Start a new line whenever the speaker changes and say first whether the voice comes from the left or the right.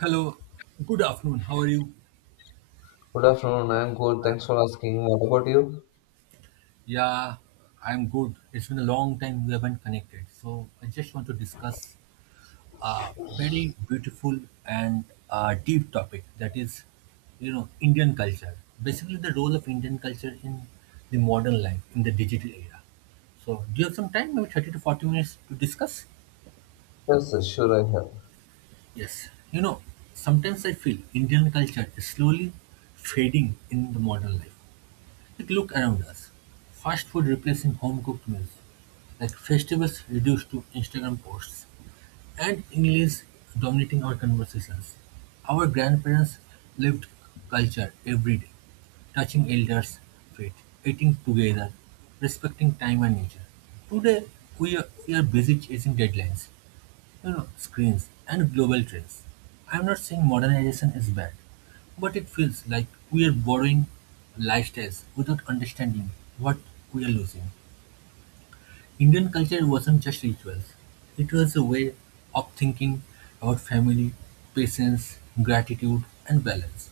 right: Hello, good afternoon. How are you?
left: Good afternoon. I'm good. Thanks for asking. What about you?
right: Yeah, I'm good. It's been a long time we haven't connected. So I just want to discuss a very beautiful and deep topic that is, Indian culture. Basically, the role of Indian culture in the modern life, in the digital era. So, do you have some time, maybe 30 to 40 minutes to discuss?
left: Yes, yes, sure. I have.
right: Yes. Sometimes I feel Indian culture is slowly fading in the modern life. Take a look around us: fast food replacing home-cooked meals, like festivals reduced to Instagram posts, and English dominating our conversations. Our grandparents lived culture every day, touching elders' feet, eating together, respecting time and nature. Today, we are busy chasing deadlines, screens and global trends. I'm not saying modernization is bad, but it feels like we are borrowing lifestyles without understanding what we are losing. Indian culture wasn't just rituals, it was a way of thinking about family, patience, gratitude, and balance.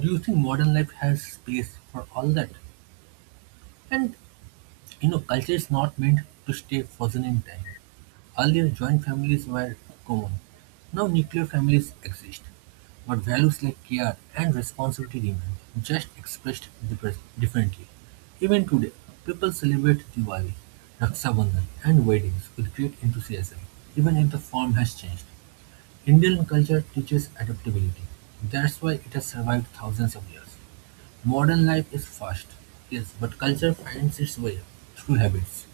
right: Do you think modern life has space for all that? And culture is not meant to stay frozen in time. Earlier, joint families were common. Now, nuclear families exist. But values like care and responsibility remain, just expressed differently. Even today, people celebrate Diwali, Raksha Bandhan, and weddings with great enthusiasm, even if the form has changed. Indian culture teaches adaptability. That's why it has survived thousands of years. Modern life is fast, yes, but culture finds its way through habits,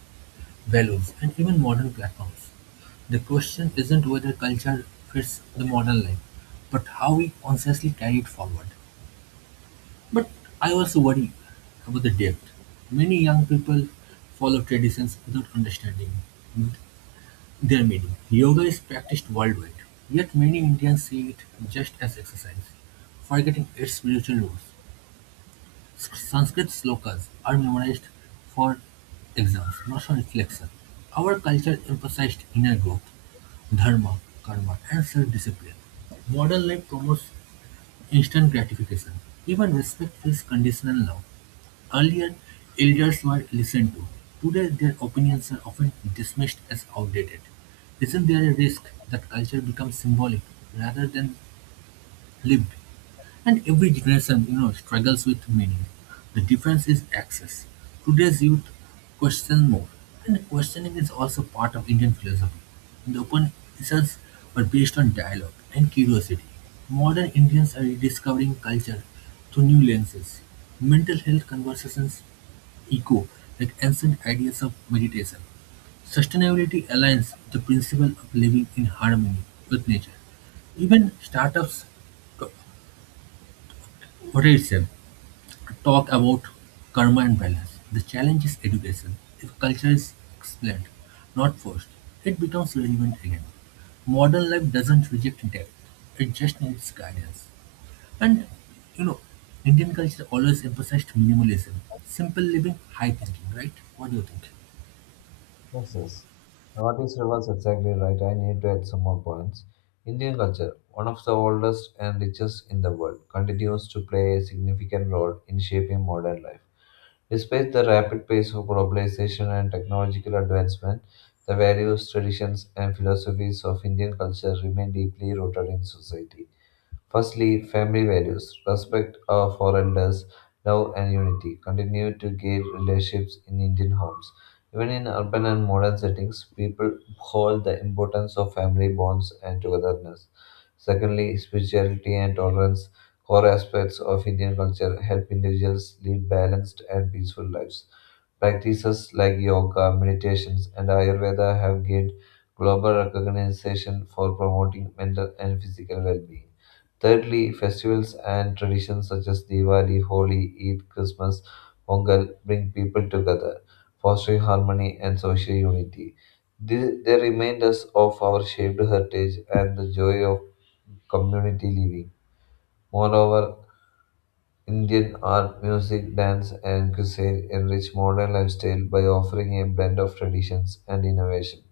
right: values, and even modern platforms. The question isn't whether culture fits the modern life, but how we consciously carry it forward. But I also worry about the depth. Many young people follow traditions without understanding their meaning. Yoga is practiced worldwide, yet many Indians see it just as exercise, forgetting its spiritual roots. Sanskrit slokas are memorized for exams, not for reflection. Our culture emphasized inner growth, dharma, karma, and self-discipline. Modern life promotes instant gratification. Even respect feels conditional now. Earlier, elders were listened to. Today, their opinions are often dismissed as outdated. Isn't there a risk that culture becomes symbolic rather than lived? And every generation, struggles with meaning. The difference is access. Today's youth question more, and questioning is also part of Indian philosophy. The open results were based on dialogue and curiosity. Modern Indians are rediscovering culture through new lenses. Mental health conversations echo like ancient ideas of meditation. Sustainability aligns with the principle of living in harmony with nature. Even startups Horace talk about karma and balance. The challenge is education. If culture is explained, not forced, it becomes relevant again. Modern life doesn't reject depth, it just needs guidance. And you know, Indian culture always emphasized minimalism, simple living, high thinking, right? What do you think?
left: Yes, yes. What is reverse? Exactly right. I need to add some more points. Indian culture, one of the oldest and richest in the world, continues to play a significant role in shaping modern life. Despite the rapid pace of globalization and technological advancement, the values, traditions, and philosophies of Indian culture remain deeply rooted in society. Firstly, family values, respect of for elders, love and unity continue to guide relationships in Indian homes. Even in urban and modern settings, people hold the importance of family bonds and togetherness. Secondly, spirituality and tolerance, core aspects of Indian culture, help individuals lead balanced and peaceful lives. Practices like yoga, meditations, and Ayurveda have gained global recognition for promoting mental and physical well being. Thirdly, festivals and traditions such as Diwali, Holi, Eid, Christmas, Pongal bring people together, fostering harmony and social unity. They remind us of our shared heritage and the joy of community living. Moreover, Indian art, music, dance, and cuisine enrich modern lifestyle by offering a blend of traditions and innovation.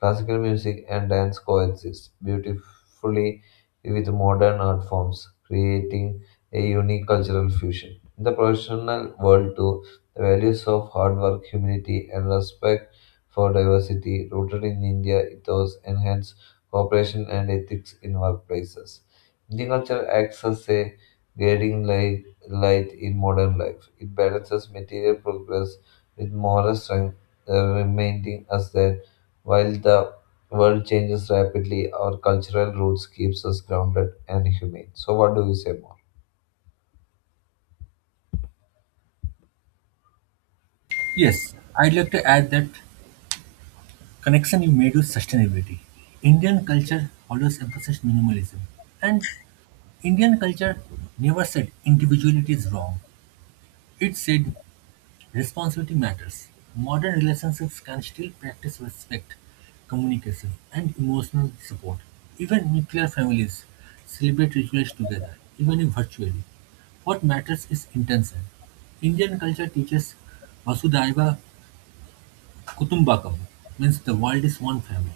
left: Classical music and dance coexist beautifully with modern art forms, creating a unique cultural fusion. In the professional world, too, the values of hard work, humility, and respect for diversity rooted in India ethos enhance cooperation and ethics in workplaces. Indian culture acts as a guiding light in modern life. It balances material progress with moral strength, reminding us that while the world changes rapidly, our cultural roots keeps us grounded and humane. So, what do you say more?
right: Yes, I'd like to add that connection you made with sustainability. Indian culture always emphasized minimalism, and Indian culture never said individuality is wrong. It said responsibility matters. Modern relationships can still practice respect, communication, and emotional support. Even nuclear families celebrate rituals together, even if virtually. What matters is intention. Indian culture teaches Vasudhaiva Kutumbakam, means the world is one family.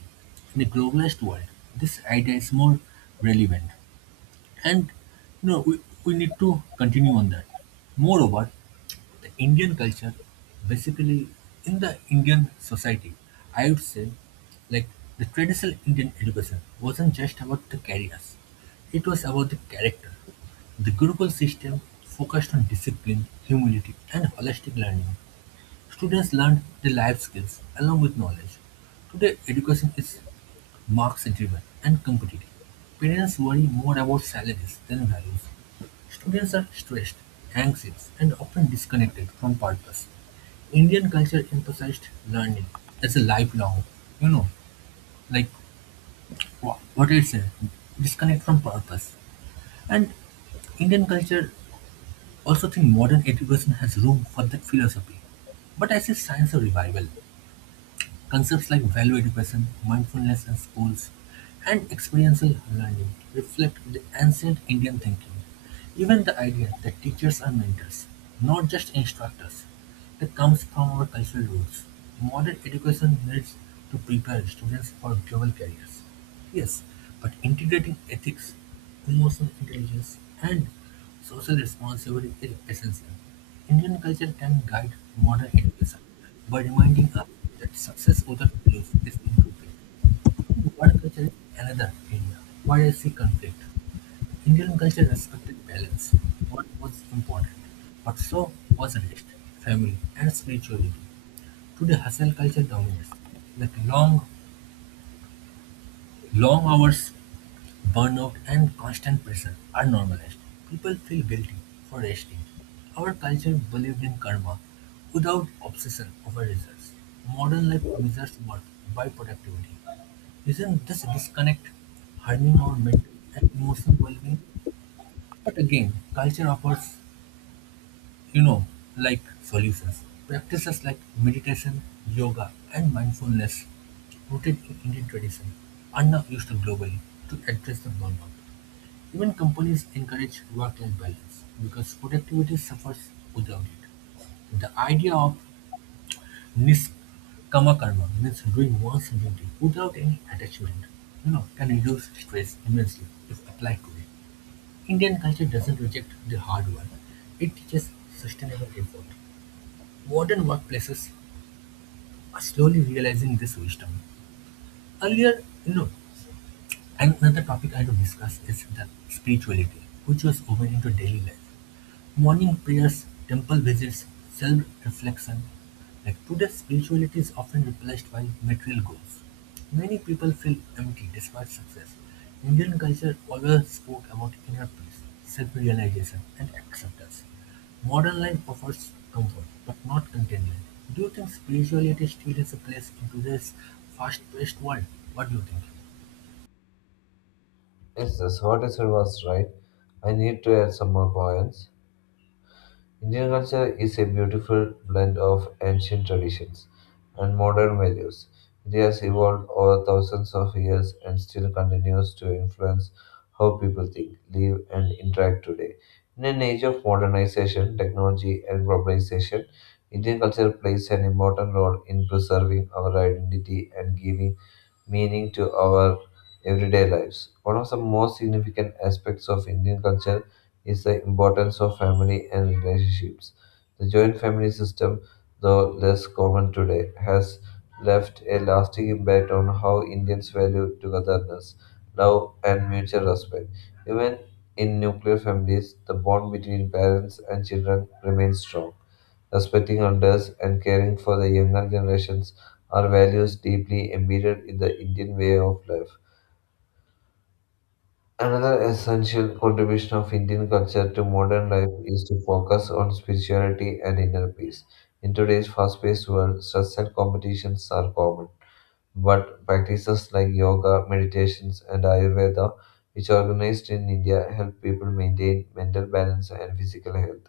right: In a globalized world, this idea is more relevant. And we need to continue on that. Moreover, the Indian culture, basically in the Indian society, I would say, like the traditional Indian education wasn't just about the careers, it was about the character. The Gurukul system focused on discipline, humility, and holistic learning. Students learned the life skills along with knowledge. Today, education is marks driven and competitive. Parents worry more about salaries than values. Students are stressed, anxious, and often disconnected from purpose. Indian culture emphasized learning as a lifelong, you know, like what I said, disconnect from purpose. And Indian culture also think modern education has room for that philosophy. But I see signs of revival. Concepts like value education, mindfulness in schools, and experiential learning reflect the ancient Indian thinking. Even the idea that teachers are mentors, not just instructors, that comes from our cultural roots. Modern education needs to prepare students for global careers. Yes, but integrating ethics, emotional intelligence, and social responsibility is essential. Indian culture can guide modern education by reminding us that success without belief is incomplete. Work culture is another area where I see conflict. Indian culture respected balance, what was important, but so was rest, family, and spirituality. Today, hustle culture dominates, like long, long hours. Burnout and constant pressure are normalized. People feel guilty for resting. Our culture believed in karma without obsession over results. Modern life measures worth by productivity. Isn't this disconnect harming our mental and emotional well-being? But again, culture offers, you know, like solutions. Practices like meditation, yoga, and mindfulness, rooted in Indian tradition, are now used globally to address the burnout. Even companies encourage work-life balance because productivity suffers without it. The idea of nishkama karma means doing one's duty without any attachment, can reduce stress immensely if applied today. Indian culture doesn't reject the hard work; it teaches sustainable effort. Modern workplaces are slowly realizing this wisdom. Earlier, you know, another topic I had to discuss is the spirituality, which was woven into daily life. Morning prayers, temple visits, self-reflection. Like today, spirituality is often replaced by material goals. Many people feel empty despite success. Indian culture always spoke about inner peace, self-realization, and acceptance. Modern life offers comfort, but not contentment. Do you think spirituality still has a place in today's fast-paced world? What do you think?
left: Yes, that's what is it was right. I need to add some more points. Indian culture is a beautiful blend of ancient traditions and modern values. It has evolved over thousands of years and still continues to influence how people think, live, and interact today. In an age of modernization, technology, and globalization, Indian culture plays an important role in preserving our identity and giving meaning to our everyday lives. One of the most significant aspects of Indian culture is the importance of family and relationships. The joint family system, though less common today, has left a lasting impact on how Indians value togetherness, love, and mutual respect. Even in nuclear families, the bond between parents and children remains strong. Respecting elders and caring for the younger generations are values deeply embedded in the Indian way of life. Another essential contribution of Indian culture to modern life is to focus on spirituality and inner peace. In today's fast paced world, stress and competitions are common, but practices like yoga, meditations, and Ayurveda, which are organized in India, help people maintain mental balance and physical health.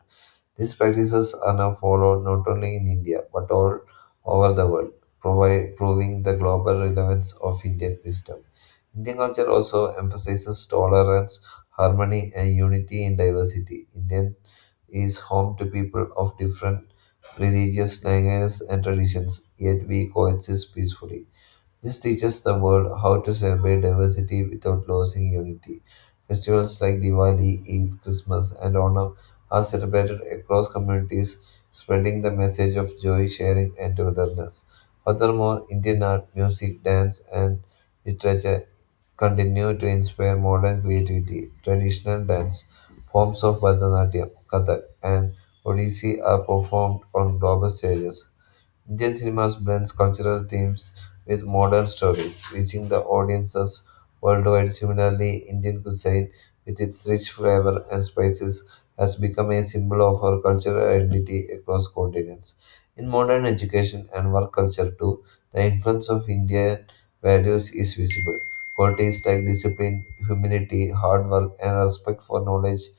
left: These practices are now followed not only in India but all over the world, proving the global relevance of Indian wisdom. Indian culture also emphasizes tolerance, harmony, and unity in diversity. Indian is home to people of different religious languages and traditions, yet we coexist peacefully. This teaches the world how to celebrate diversity without losing unity. Festivals like Diwali, Eid, Christmas, and Onam are celebrated across communities, spreading the message of joy, sharing, and togetherness. Furthermore, Indian art, music, dance, and literature continue to inspire modern creativity. Traditional dance forms of Bharatanatyam, Kathak, and Odissi are performed on global stages. Indian cinemas blends cultural themes with modern stories, reaching the audiences worldwide. Similarly, Indian cuisine, with its rich flavor and spices, has become a symbol of our cultural identity across continents. In modern education and work culture, too, the influence of Indian values is visible. Qualities like discipline, humility, hard work, and respect for knowledge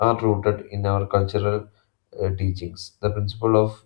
left: are rooted in our cultural teachings. The principle of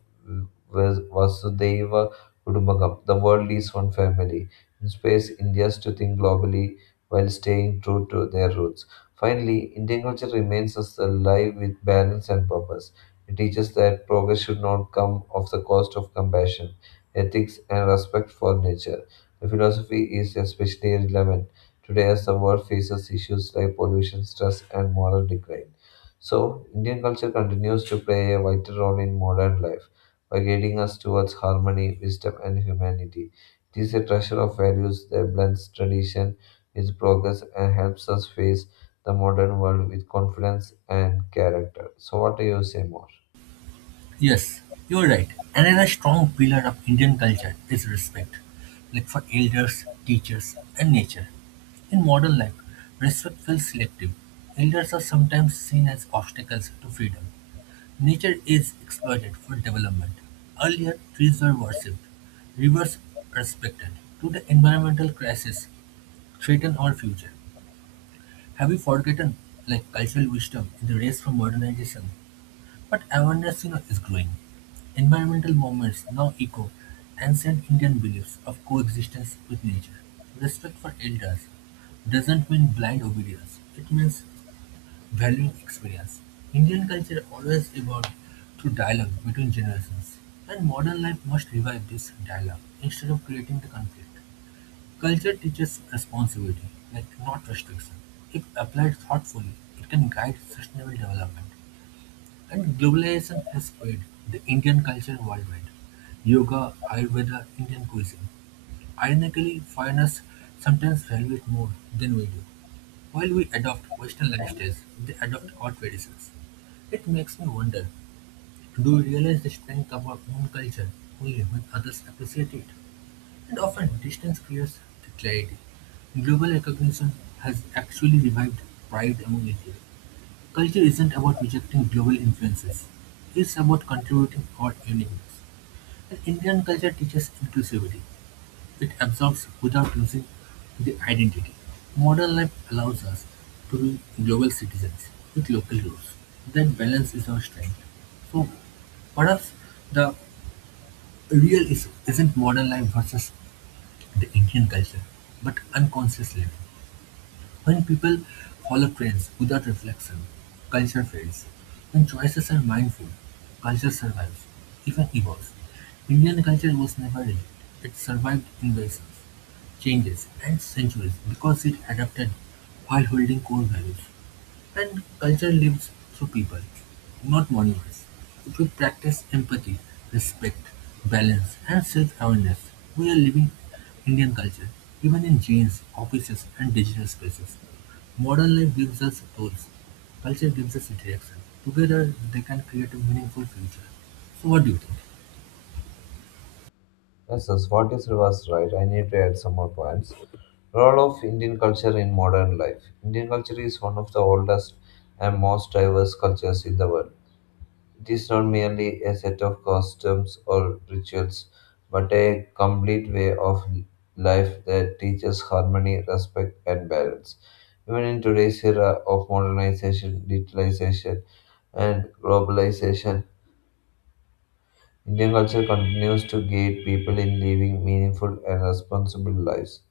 left: Vasudeva Kudumbakam, the world is one family, inspires Indians to think globally while staying true to their roots. Finally, Indian culture remains us alive with balance and purpose. It teaches that progress should not come at the cost of compassion, ethics, and respect for nature. The philosophy is especially relevant today as the world faces issues like pollution, stress, and moral decline. So, Indian culture continues to play a vital role in modern life by guiding us towards harmony, wisdom, and humanity. It is a treasure of values that blends tradition with progress and helps us face the modern world with confidence and character. So, what do you say more?
right: Yes, you're right. Another strong pillar of Indian culture is respect, like for elders, teachers, and nature. In modern life, respect feels selective. Elders are sometimes seen as obstacles to freedom. Nature is exploited for development. Earlier, trees were worshipped, rivers respected. Today, environmental crisis threaten our future. Have we forgotten like cultural wisdom in the race for modernization? But awareness, is growing. Environmental movements now echo ancient Indian beliefs of coexistence with nature. Respect for elders doesn't mean blind obedience. It means valuing experience. Indian culture always evolved through dialogue between generations, and modern life must revive this dialogue instead of creating the conflict. Culture teaches responsibility, like not restriction. If applied thoughtfully, it can guide sustainable development. And globalization has spread the Indian culture worldwide: yoga, Ayurveda, Indian cuisine. Ironically, foreigners sometimes value it more than we do. While we adopt Western lifestyles, they adopt our traditions. It makes me wonder, do we realize the strength of our own culture only when others appreciate it? And often distance creates the clarity. Global recognition has actually revived pride among Indians. Culture isn't about rejecting global influences. It's about contributing our uniqueness. And Indian culture teaches inclusivity. It absorbs without losing the identity. Modern life allows us to be global citizens with local roots. That balance is our strength. So for us, the real issue isn't modern life versus the Indian culture, but unconscious living. When people follow trends without reflection, culture fails. When choices are mindful, culture survives, even evolves. Indian culture was never rigid. It survived invasions, changes, and centuries because it adapted while holding core values. And culture lives through people, not monuments. If we practice empathy, respect, balance, and self awareness, we are living Indian culture, even in gyms, offices, and digital spaces. Modern life gives us tools, culture gives us direction. Together, they can create a meaningful future. So, what do you think?
left: Yes, yes, what is reverse right? I need to add some more points. Role of Indian culture in modern life. Indian culture is one of the oldest and most diverse cultures in the world. It is not merely a set of customs or rituals, but a complete way of life that teaches harmony, respect, and balance. Even in today's era of modernization, digitalization, and globalization, Indian culture continues to guide people in living meaningful and responsible lives.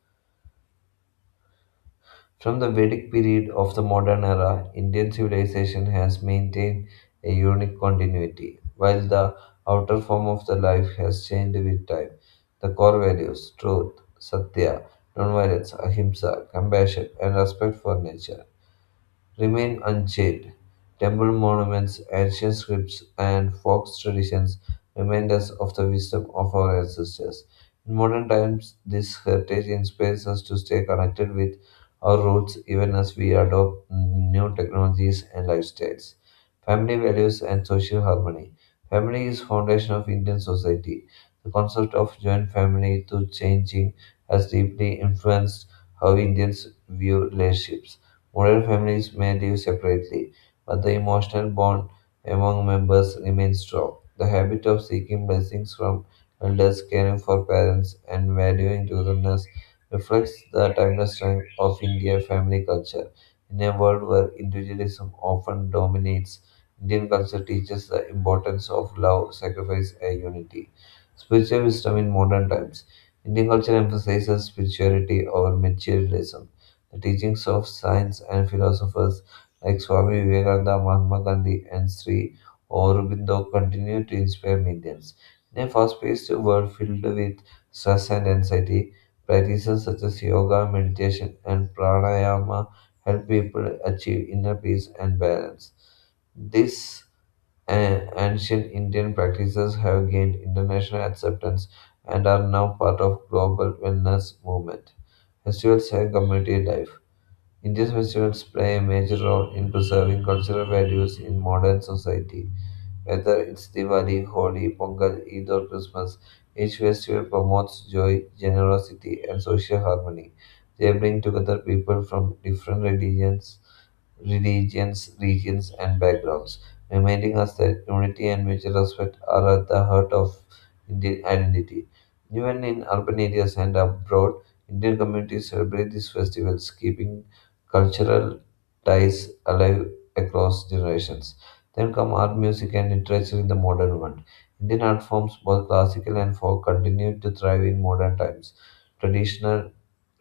left: From the Vedic period of the modern era, Indian civilization has maintained a unique continuity, while the outer form of the life has changed with time. The core values, truth, satya, nonviolence, ahimsa, compassion, and respect for nature remain unchanged. Temple monuments, ancient scripts, and folk traditions remind us of the wisdom of our ancestors. In modern times, this heritage inspires us to stay connected with our roots even as we adopt new technologies and lifestyles. Family values and social harmony. Family is foundation of Indian society. The concept of joint family to changing has deeply influenced how Indians view relationships. Modern families may live separately, but the emotional bond among members remains strong. The habit of seeking blessings from elders, caring for parents, and valuing togetherness reflects the timeless strength of Indian family culture. In a world where individualism often dominates, Indian culture teaches the importance of love, sacrifice, and unity. Spiritual wisdom in modern times. Indian culture emphasizes spirituality over materialism. The teachings of saints and philosophers like Swami Vivekananda, Mahatma Gandhi, and Sri Aurobindo continue to inspire millions. In a fast paced world filled with stress and anxiety, practices such as yoga, meditation, and pranayama help people achieve inner peace and balance. These ancient Indian practices have gained international acceptance and are now part of global wellness movement, festivals, and community life. Indian festivals play a major role in preserving cultural values in modern society. Whether it's Diwali, Holi, Pongal, Eid, or Christmas, each festival promotes joy, generosity, and social harmony. They bring together people from different religions, regions, and backgrounds, reminding us that unity and mutual respect are at the heart of Indian identity. Even in urban areas and abroad, Indian communities celebrate these festivals, keeping cultural ties alive across generations. Then come art, music, and literature in the modern world. Indian art forms, both classical and folk, continue to thrive in modern times. Traditional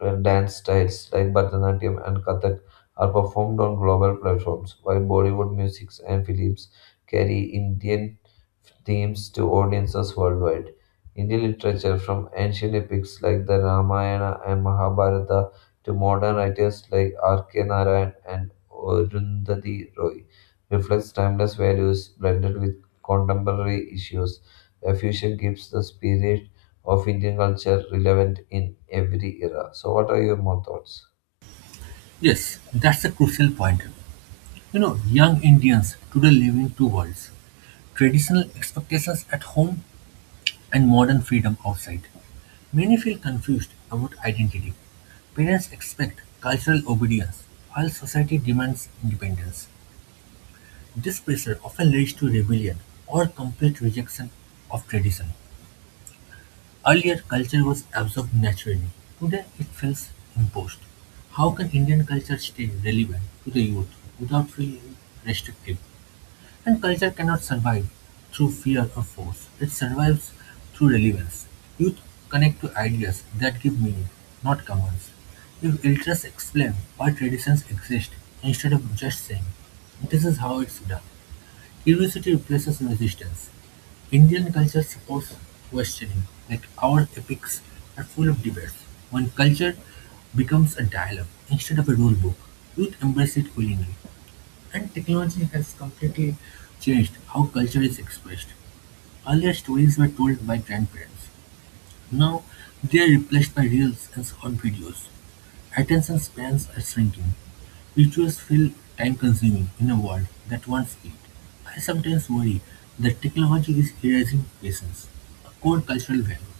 left: dance styles like Bharatanatyam and Kathak are performed on global platforms, while Bollywood music and films carry Indian themes to audiences worldwide. Indian literature, from ancient epics like the Ramayana and Mahabharata to modern writers like R.K. Narayan and Arundhati Roy, reflects timeless values blended with contemporary issues. The fusion keeps the spirit of Indian culture relevant in every era. So, what are your more thoughts?
right: Yes, that's a crucial point. Young Indians today live in two worlds, traditional expectations at home and modern freedom outside. Many feel confused about identity; parents expect cultural obedience, while society demands independence. This pressure often leads to rebellion or complete rejection of tradition. Earlier, culture was absorbed naturally. Today, it feels imposed. How can Indian culture stay relevant to the youth without feeling restrictive? And culture cannot survive through fear or force. It survives through relevance. Youth connect to ideas that give meaning, not commands. If elders explain why traditions exist instead of just saying, this is how it's done, curiosity replaces resistance. Indian culture supports questioning, like our epics are full of debates. When culture becomes a dialogue instead of a rule book, youth embrace it willingly. And technology has completely changed how culture is expressed. Earlier stories were told by grandparents. Now they are replaced by reels and short videos. Attention spans are shrinking. Rituals feel time consuming in a world that wants speed. I sometimes worry that technology is erasing patience, a core cultural value.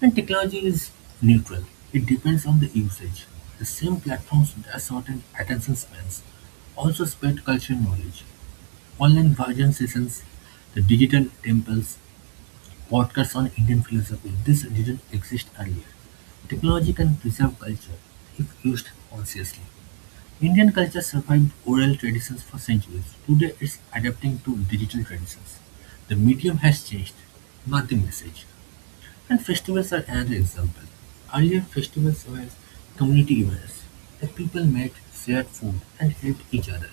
right: And technology is neutral, it depends on the usage. The same platforms that shorten attention spans also spread cultural knowledge. Online version sessions, the digital temples, podcasts on Indian philosophy, this didn't exist earlier. Technology can preserve culture if used consciously. Indian culture survived oral traditions for centuries. Today it's adapting to digital traditions. The medium has changed, not the message. And festivals are another example. Earlier festivals were community events. The people met, shared food, and helped each other.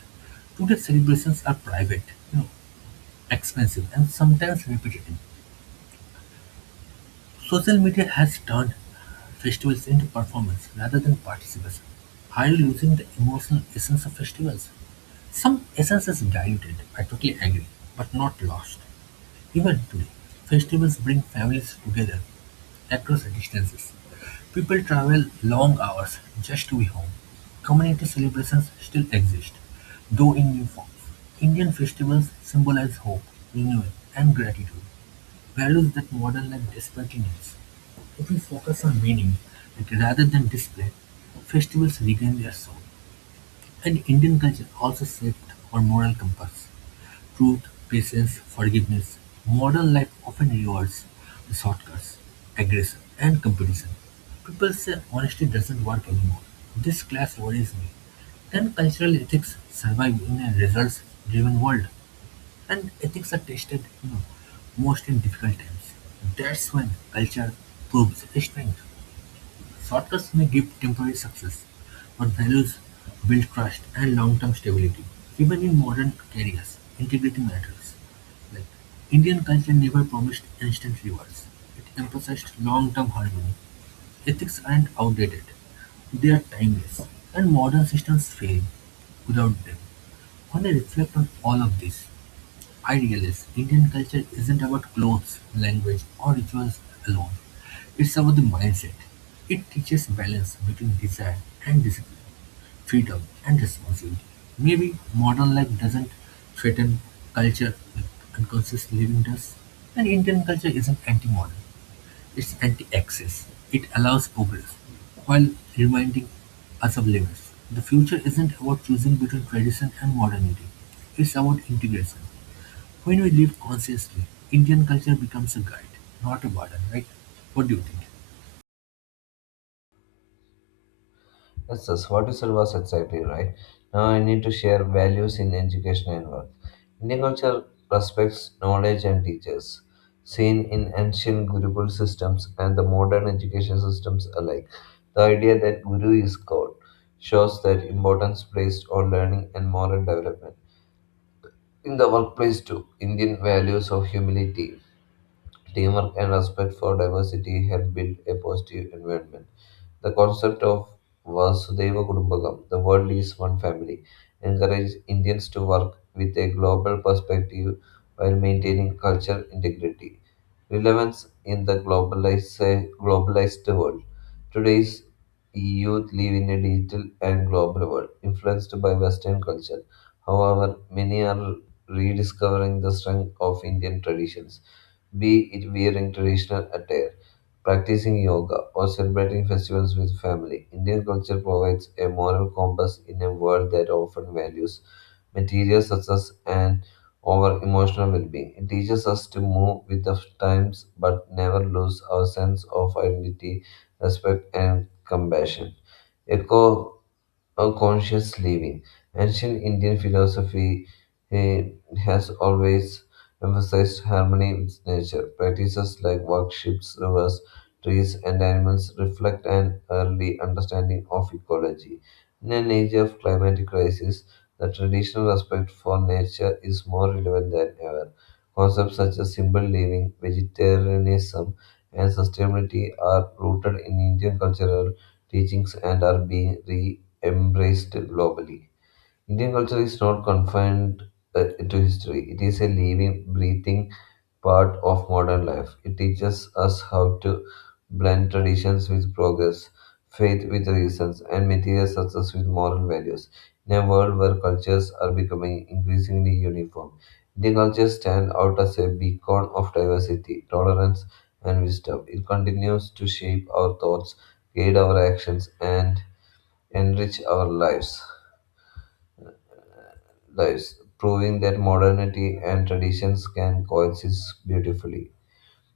right: Today celebrations are private. You know, Expensive and sometimes repetitive, social media has turned festivals into performance rather than participation. Are you losing the emotional essence of festivals? Some essence is diluted, I totally agree, but not lost. Even today, festivals bring families together across distances. People travel long hours just to be home. Community celebrations still exist, though in new forms. Indian festivals symbolize hope, renewal, and gratitude. Values that modern life desperately needs. If we focus on meaning like, rather than display, festivals regain their soul. And Indian culture also shaped our moral compass. Truth, patience, forgiveness. Modern life often rewards the shortcuts, aggression, and competition. People say honesty doesn't work anymore. This clash worries me. Can cultural ethics survive in a results driven world? And ethics are tested, most in difficult times. That's when culture proves its strength. Shortcuts may give temporary success, but values build trust and long-term stability. Even in modern careers, integrity matters. Like Indian culture never promised instant rewards. It emphasized long-term harmony. Ethics aren't outdated. They are timeless, and modern systems fail without them. When I reflect on all of this, Idealist, Indian culture isn't about clothes, language, or rituals alone. It's about the mindset. It teaches balance between desire and discipline, freedom and responsibility. Maybe modern life doesn't threaten culture like unconscious living does. And Indian culture isn't anti modern, it's anti access. It allows progress while reminding us of limits. The future isn't about choosing between tradition and modernity, it's about integration. When we live consciously, Indian culture becomes a guide, not a burden, right? What do you think?
left: Yes, yes, what you said was exactly right. Now I need to share values in education and work. Indian culture respects knowledge and teachers, seen in ancient Gurukul systems and the modern education systems alike. The idea that Guru is God shows that importance placed on learning and moral development. In the workplace too, Indian values of humility, teamwork and respect for diversity help build a positive environment. The concept of Vasudeva Kudumbakam, the world is one family, encourages Indians to work with a global perspective while maintaining cultural integrity. Relevance in the globalized world. Today's youth live in a digital and global world, influenced by Western culture. However, many are rediscovering the strength of Indian traditions, be it wearing traditional attire, practicing yoga, or celebrating festivals with family. Indian culture provides a moral compass in a world that often values material success and over emotional well being. It teaches us to move with the times but never lose our sense of identity, respect, and compassion. Echo on conscious living. Ancient Indian philosophy eh, has always emphasized harmony with nature. Practices like workshops, rivers, trees, and animals reflect an early understanding of ecology. In an age of climatic crisis, the traditional respect for nature is more relevant than ever. Concepts such as simple living, vegetarianism, and sustainability are rooted in Indian cultural teachings and are being re embraced globally. Indian culture is not confined to history, it is a living, breathing part of modern life. It teaches us how to blend traditions with progress, faith with reasons, and material success with moral values. In a world where cultures are becoming increasingly uniform, Indian culture stands out as a beacon of diversity, tolerance, and wisdom. It continues to shape our thoughts, guide our actions, and enrich our lives, proving that modernity and traditions can coexist beautifully.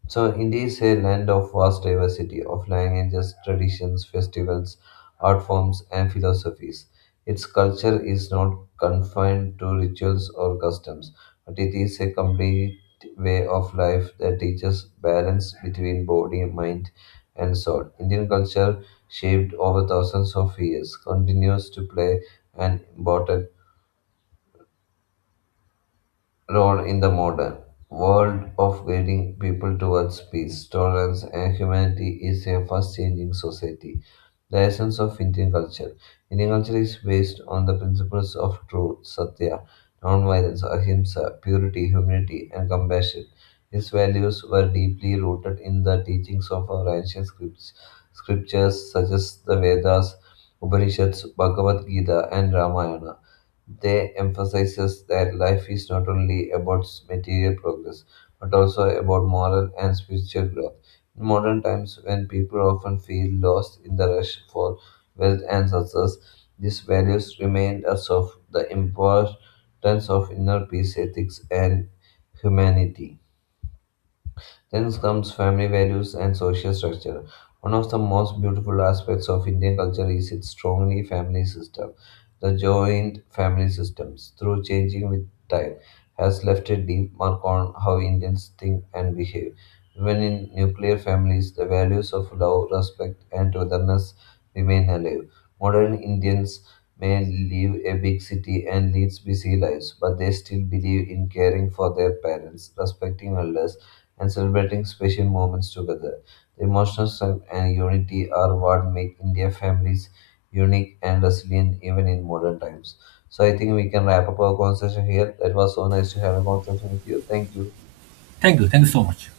left: So, India is a land of vast diversity of languages, traditions, festivals, art forms, and philosophies. Its culture is not confined to rituals or customs, but it is a complete way of life that teaches balance between body, mind, and soul. Indian culture, shaped over thousands of years, continues to play an important role in the modern world of guiding people towards peace, tolerance, and humanity is a fast changing society. The essence of Indian culture. Indian culture is based on the principles of truth, satya, non-violence, ahimsa, purity, humility, and compassion. These values were deeply rooted in the teachings of our ancient scriptures such as the Vedas, Upanishads, Bhagavad Gita, and Ramayana. They emphasizes that life is not only about material progress, but also about moral and spiritual growth. In modern times, when people often feel lost in the rush for wealth and success, these values remind us of the importance of inner peace, ethics, and humanity. Then comes family values and social structure. One of the most beautiful aspects of Indian culture is its strongly family system. The joint family systems, through changing with time, has left a deep mark on how Indians think and behave. Even in nuclear families, the values of love, respect, and togetherness remain alive. Modern Indians may leave a big city and lead busy lives, but they still believe in caring for their parents, respecting elders, and celebrating special moments together. The emotional strength and unity are what make India families unique and resilient even in modern times. So I think we can wrap up our conversation here. It was so nice to have a conversation with you. Thank you.
right: Thank you. Thank you so much.